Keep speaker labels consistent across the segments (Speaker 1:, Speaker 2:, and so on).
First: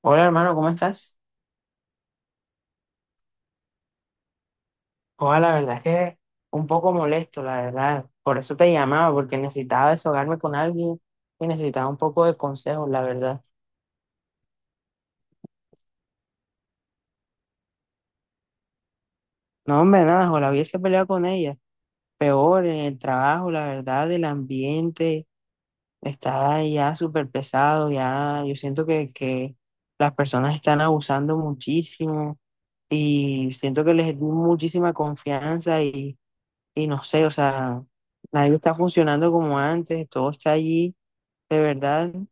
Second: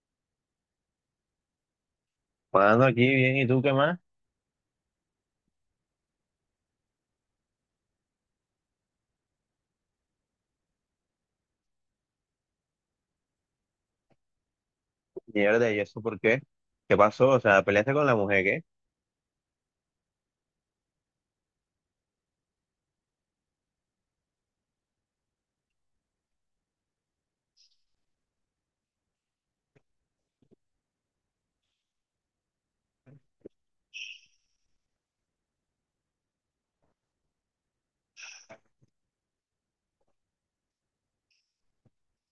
Speaker 1: Hola hermano, ¿cómo estás?
Speaker 2: Jugando aquí bien, ¿y tú qué más?
Speaker 1: Hola, la verdad es que un poco molesto, la verdad. Por eso te llamaba, porque necesitaba desahogarme con alguien y necesitaba un poco de consejos, la verdad.
Speaker 2: Mierda, ¿y eso por qué? ¿Qué pasó? O sea, ¿peleaste con la mujer, qué?
Speaker 1: No, hombre, nada, o la hubiese peleado con ella. Peor en el trabajo, la verdad, el ambiente está ya súper pesado, ya yo siento que las personas están abusando muchísimo y siento que les di muchísima confianza y no sé, o sea, nadie está funcionando como antes, todo está allí, de verdad, no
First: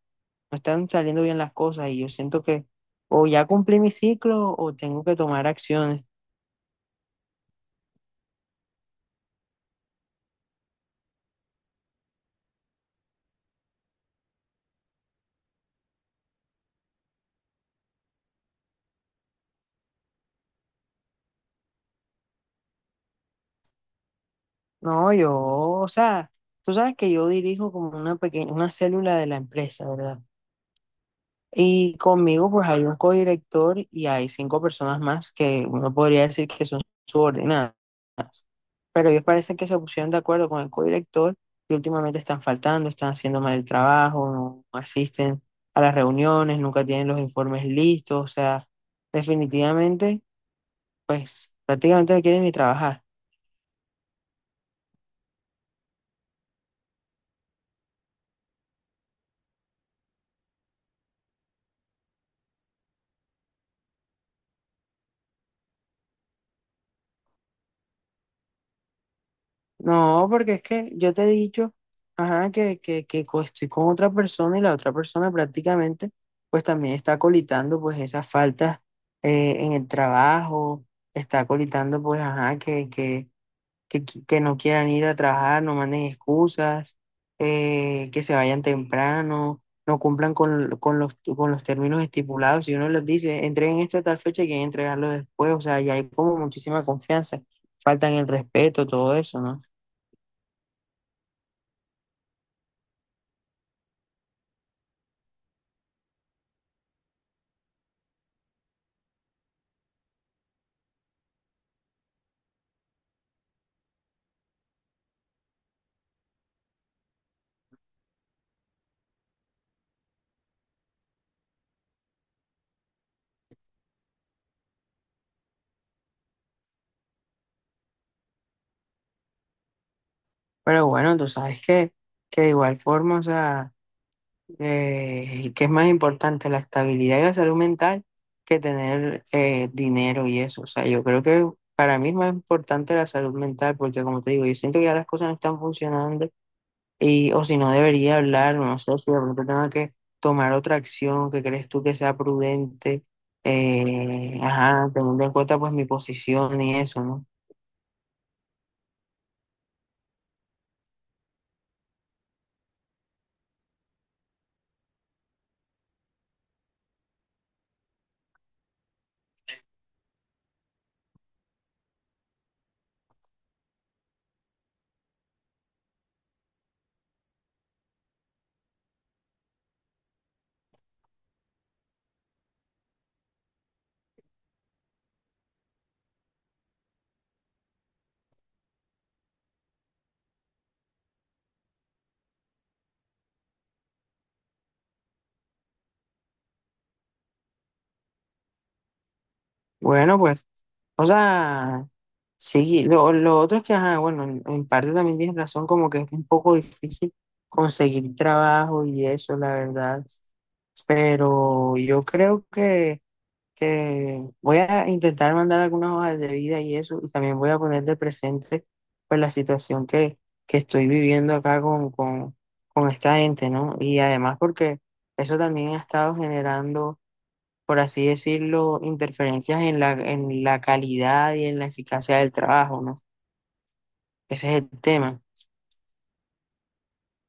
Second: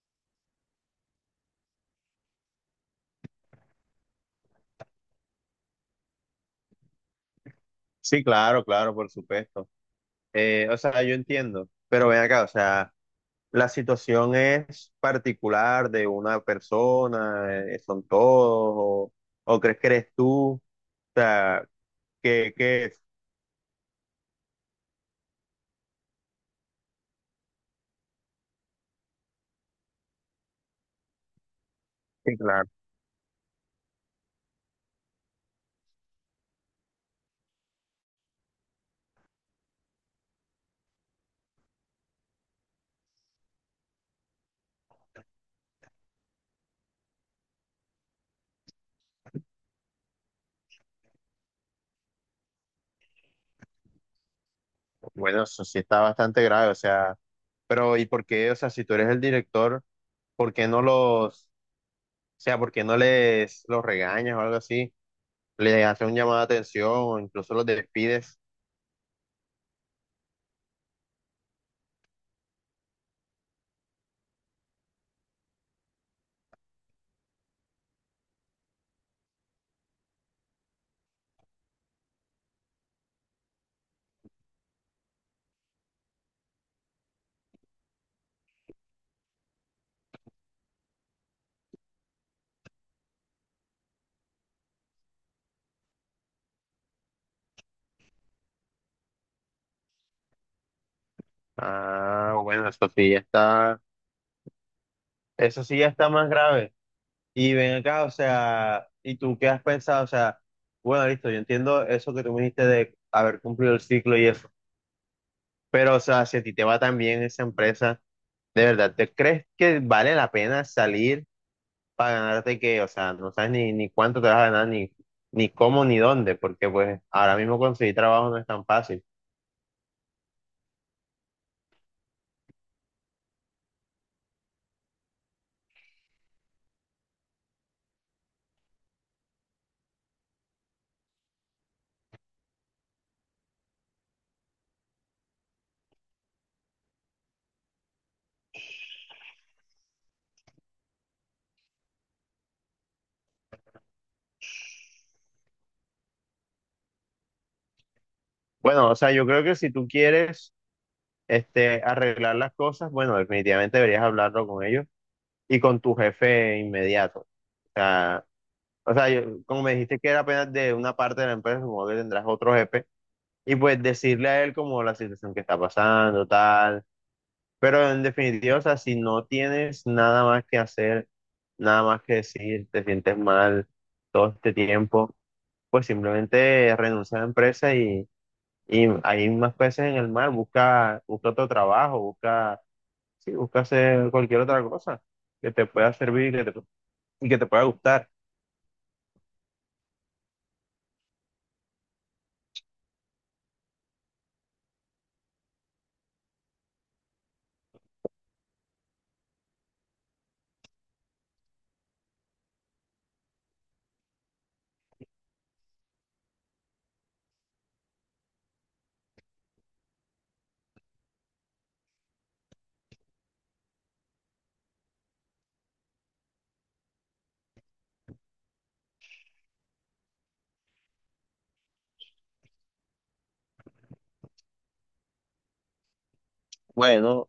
Speaker 1: están saliendo bien las cosas y yo siento que o ya cumplí mi ciclo o tengo que tomar acciones.
Speaker 2: Sí, claro, claro, por supuesto. O sea, yo entiendo, pero ven acá, o sea, la situación es particular de una persona, son todos, o, o crees que eres tú, o sea, que, que,
Speaker 1: No, yo, o sea, tú sabes que yo dirijo como una pequeña, una célula de la empresa, ¿verdad? Y
Speaker 2: sí,
Speaker 1: conmigo
Speaker 2: claro.
Speaker 1: pues hay un codirector y hay cinco personas más que uno podría decir que son subordinadas. Pero ellos parecen que se pusieron de acuerdo con el codirector y últimamente están faltando, están haciendo mal el trabajo, no asisten a las reuniones, nunca tienen los informes listos, o sea, definitivamente, pues prácticamente no quieren ni trabajar.
Speaker 2: Bueno, eso sí está bastante grave, o sea, pero ¿y por qué? O sea, si tú eres el director, ¿por qué no los, o sea, por qué no les los regañas o algo así? Le haces un llamado de atención o incluso los despides.
Speaker 1: No, porque es que yo te he dicho, ajá, que estoy con otra persona y la otra persona prácticamente, pues también está colitando pues esas faltas en el trabajo, está colitando pues, ajá, que no quieran ir a trabajar, no manden excusas, que se vayan temprano, no cumplan con con los términos estipulados. Si uno les dice, entreguen esto a tal fecha y quieren entregarlo después, o sea, ya hay como muchísima confianza, faltan el respeto, todo eso, ¿no?
Speaker 2: Ah, bueno, eso sí ya está más grave. Y ven acá, o sea, ¿y tú qué has pensado? O sea, bueno, listo, yo entiendo eso que tú me dijiste de haber cumplido el ciclo y eso, pero o sea, si a ti te va tan bien esa empresa, ¿de verdad te crees que vale la pena salir para ganarte que, o sea, no sabes ni cuánto te vas a ganar, ni cómo, ni dónde, porque pues ahora mismo conseguir trabajo no es tan fácil?
Speaker 1: Pero bueno, tú sabes que de igual forma, o sea... Y que es más importante la estabilidad y la salud mental que tener dinero y eso. O sea, yo creo que para mí es más importante la salud mental porque, como te digo, yo siento que ya las cosas no están funcionando y o si no debería hablar, o no sé si de pronto tengo que tomar otra acción que crees tú que sea prudente, ajá, teniendo en cuenta pues mi posición y eso, ¿no?
Speaker 2: Bueno, o sea, yo creo que si tú quieres arreglar las cosas, bueno, definitivamente deberías hablarlo con ellos y con tu jefe inmediato. Sea, Como me dijiste que era apenas de una parte de la empresa, supongo que tendrás otro jefe, y pues decirle a él como la situación que está pasando, tal. Pero en definitiva, o sea, si no tienes nada más que hacer, nada más que decir, te sientes mal todo este tiempo, pues simplemente renuncia a la empresa y hay más peces en el mar, busca, busca otro trabajo, busca. Sí, busca hacer cualquier otra cosa que te pueda servir y y que te pueda gustar.
Speaker 1: Bueno, pues, o sea, sí, lo otro es que, ajá, bueno, en parte también tienes razón, como que es un poco difícil conseguir trabajo y eso, la verdad. Pero yo creo que voy a intentar mandar algunas hojas de vida y eso, y también voy a poner de presente pues la situación que estoy viviendo acá con esta gente, ¿no? Y además porque eso también ha estado generando, por así decirlo, interferencias en en la calidad y en la eficacia del trabajo, ¿no? Ese es el tema.
Speaker 2: Bueno,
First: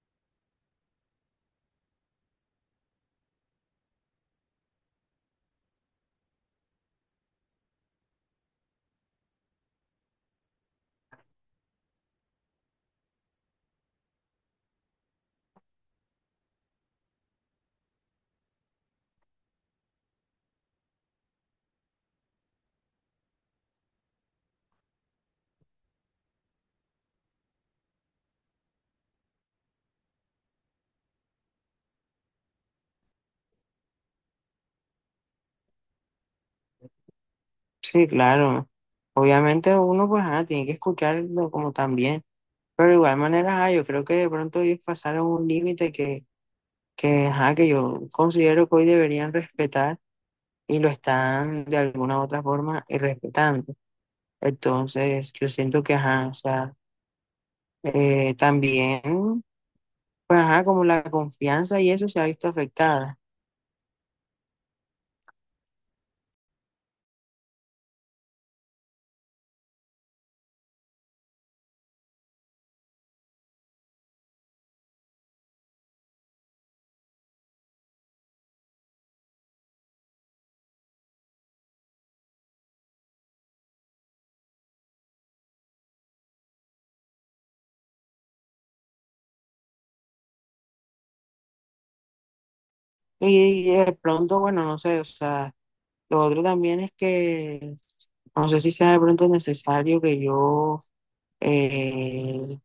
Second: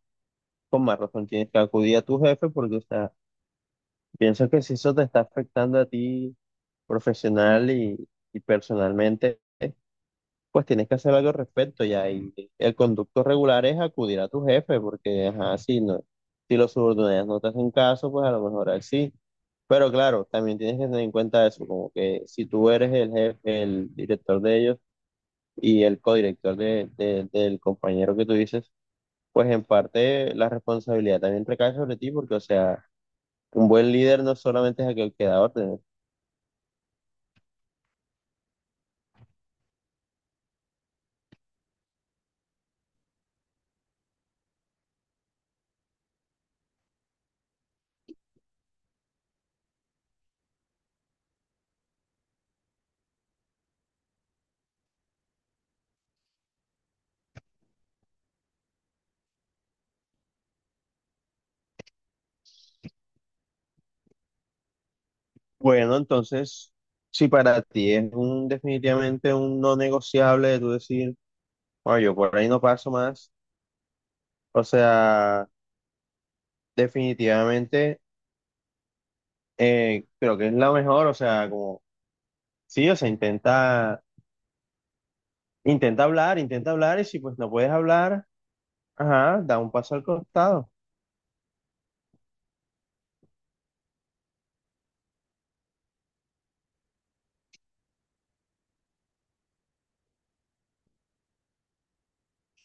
Speaker 2: con más razón tienes que acudir a tu jefe porque, o sea, pienso que si eso te está afectando a ti profesional y personalmente, pues tienes que hacer algo al respecto ya. Y el conducto regular es acudir a tu jefe porque, ajá, si los subordinados no te hacen caso, pues a lo mejor él sí. Pero claro, también tienes que tener en cuenta eso, como que si tú eres el jefe, el director de ellos, y el codirector del compañero que tú dices, pues en parte la responsabilidad también recae sobre ti, porque, o sea, un buen líder no solamente es aquel que da órdenes.
Speaker 1: Sí, claro. Obviamente uno pues tiene que escucharlo como también, pero de igual manera yo creo que de pronto ellos pasaron un límite ajá, que yo considero que hoy deberían respetar y lo están de alguna u otra forma respetando. Entonces yo siento que ajá, o sea, también pues ajá, como la confianza y eso se ha visto afectada.
Speaker 2: Bueno, entonces, si para ti es un definitivamente un no negociable de tú decir, bueno, yo por ahí no paso más, o sea, definitivamente creo que es la mejor, o sea, como, sí, o sea, intenta, intenta hablar, y si pues no puedes hablar, ajá, da un paso al costado.
Speaker 1: Y de pronto, bueno, no sé, o sea, lo otro también es que no sé si sea de pronto necesario que yo eh,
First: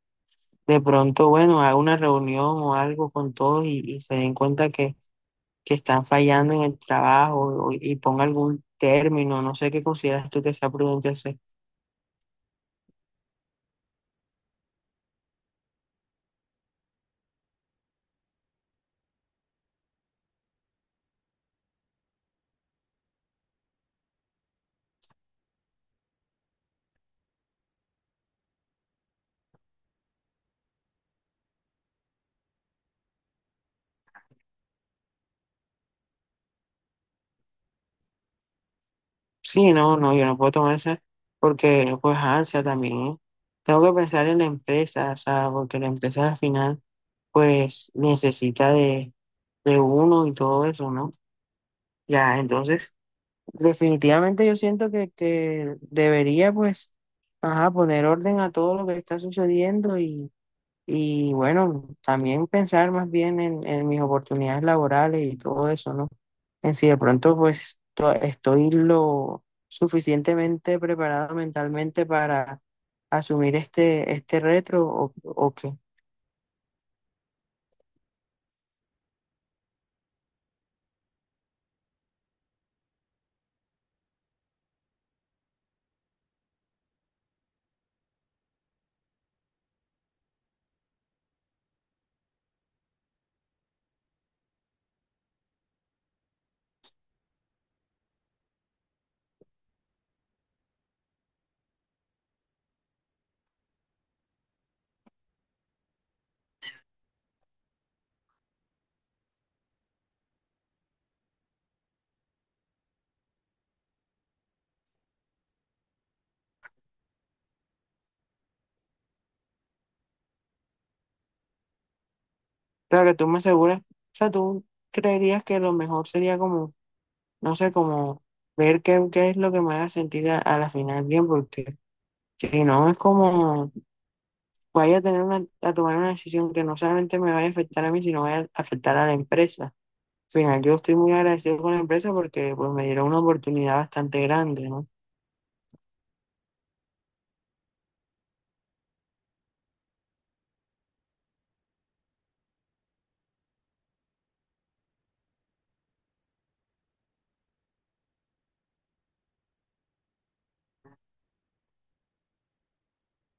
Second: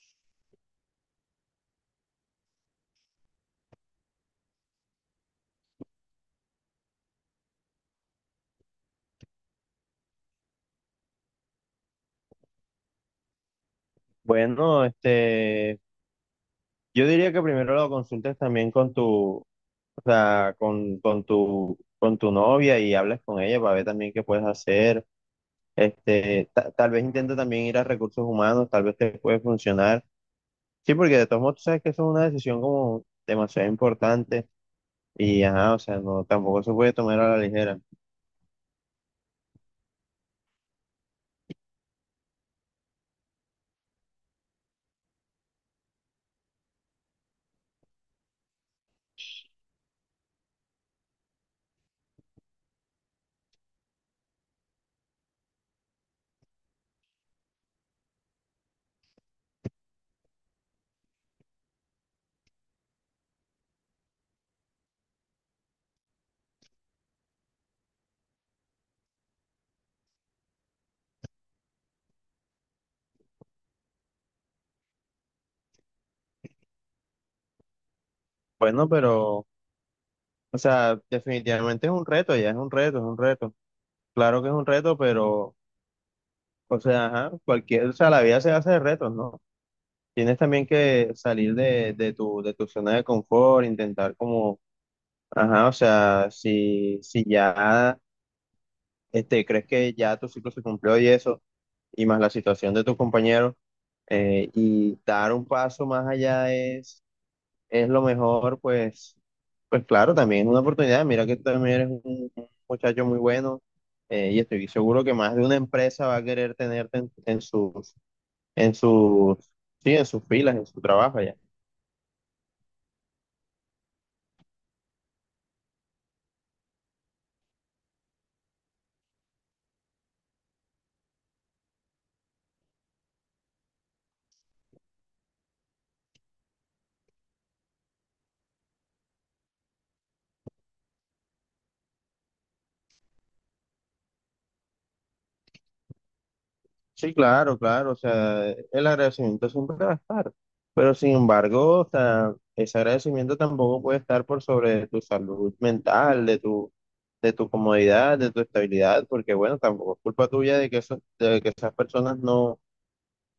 Speaker 1: de pronto, bueno, haga una reunión o algo con todos y se den cuenta que están fallando en el trabajo o- y ponga algún término, no sé qué consideras tú que sea prudente hacer.
Speaker 2: Bueno, yo diría que primero lo consultes también con tu, o sea, con tu novia y hables con ella para ver también qué puedes hacer. Tal vez intenta también ir a recursos humanos, tal vez te puede funcionar. Sí, porque de todos modos tú sabes que eso es una decisión como demasiado importante y ajá, o sea, no, tampoco se puede tomar a la ligera.
Speaker 1: Sí, no, no, yo no puedo tomar esa porque pues ansia también, ¿eh? Tengo que pensar en la empresa, o sea, porque la empresa al final pues necesita de uno y todo eso, ¿no? Ya, entonces, definitivamente yo siento que debería, pues, ajá, poner orden a todo lo que está sucediendo y bueno, también pensar más bien en mis oportunidades laborales y todo eso, ¿no? En si de pronto, pues, to- estoy lo suficientemente preparado mentalmente para asumir este, este reto o qué.
Speaker 2: Bueno, pero, o sea, definitivamente es un reto, ya es un reto, es un reto. Claro que es un reto, pero, o sea, ajá, o sea, la vida se hace de retos, ¿no? Tienes también que salir de tu zona de confort, intentar como, ajá, o sea, si ya crees que ya tu ciclo se cumplió y eso, y más la situación de tus compañeros, y dar un paso más allá es lo mejor, pues claro, también es una oportunidad. Mira que tú también eres un muchacho muy bueno, y estoy seguro que más de una empresa va a querer tenerte en sus, sí, en sus filas, en su trabajo allá.
Speaker 1: Claro que tú me aseguras, o sea, tú creerías que lo mejor sería como no sé, como ver qué es lo que me haga sentir a la final bien, porque si no es como vaya a tener una, a tomar una decisión que no solamente me vaya a afectar a mí, sino vaya a afectar a la empresa. Al final, yo estoy muy agradecido con la empresa porque pues, me dieron una oportunidad bastante grande, ¿no?
Speaker 2: Sí, claro, claro, o sea, el agradecimiento siempre va a estar, pero sin embargo, o sea, ese agradecimiento tampoco puede estar por sobre tu salud mental, de tu comodidad, de tu estabilidad, porque bueno, tampoco es culpa tuya de de que esas personas no,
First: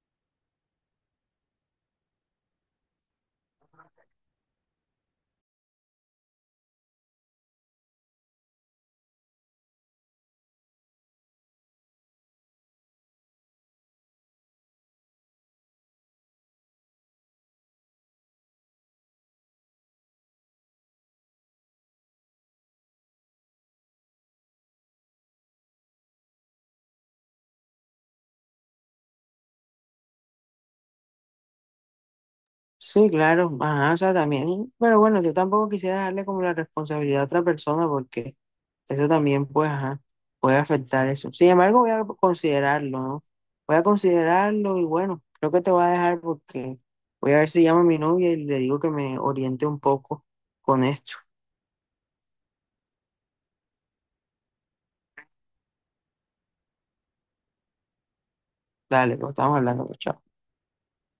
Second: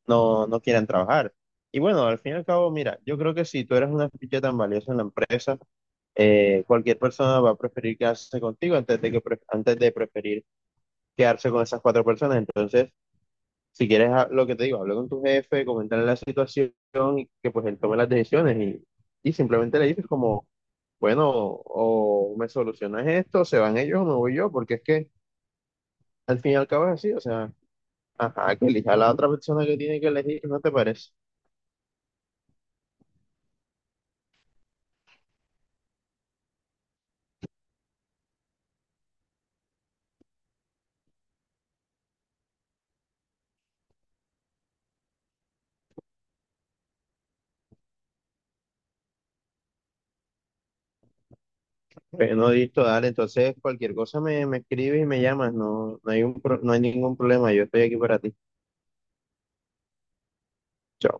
Speaker 2: no, no quieran trabajar. Y bueno, al fin y al cabo, mira, yo creo que si tú eres una ficha tan valiosa en la empresa, cualquier persona va a preferir quedarse contigo antes de preferir quedarse con esas cuatro personas, entonces... Si quieres lo que te digo, habla con tu jefe, comentarle la situación y que pues él tome las decisiones y simplemente le dices como, bueno, o me solucionas esto, se van ellos o me voy yo, porque es que al fin y al cabo es así, o sea, ajá, que elija a la otra persona que tiene que elegir, ¿no te parece?
Speaker 1: Sí, claro, ajá, o sea, también, pero bueno, yo tampoco quisiera darle como la responsabilidad a otra persona porque eso también, pues, ajá, puede afectar eso. Sin embargo, voy a considerarlo, ¿no? Voy a considerarlo y bueno, creo que te voy a dejar porque voy a ver si llamo a mi novia y le digo que me oriente un poco con esto.
Speaker 2: Bueno, listo, dale, entonces cualquier cosa me escribes y me llamas, no hay no hay ningún problema, yo estoy aquí para ti.
Speaker 1: Dale, pues estamos hablando, pues, chao.
Speaker 2: Chao.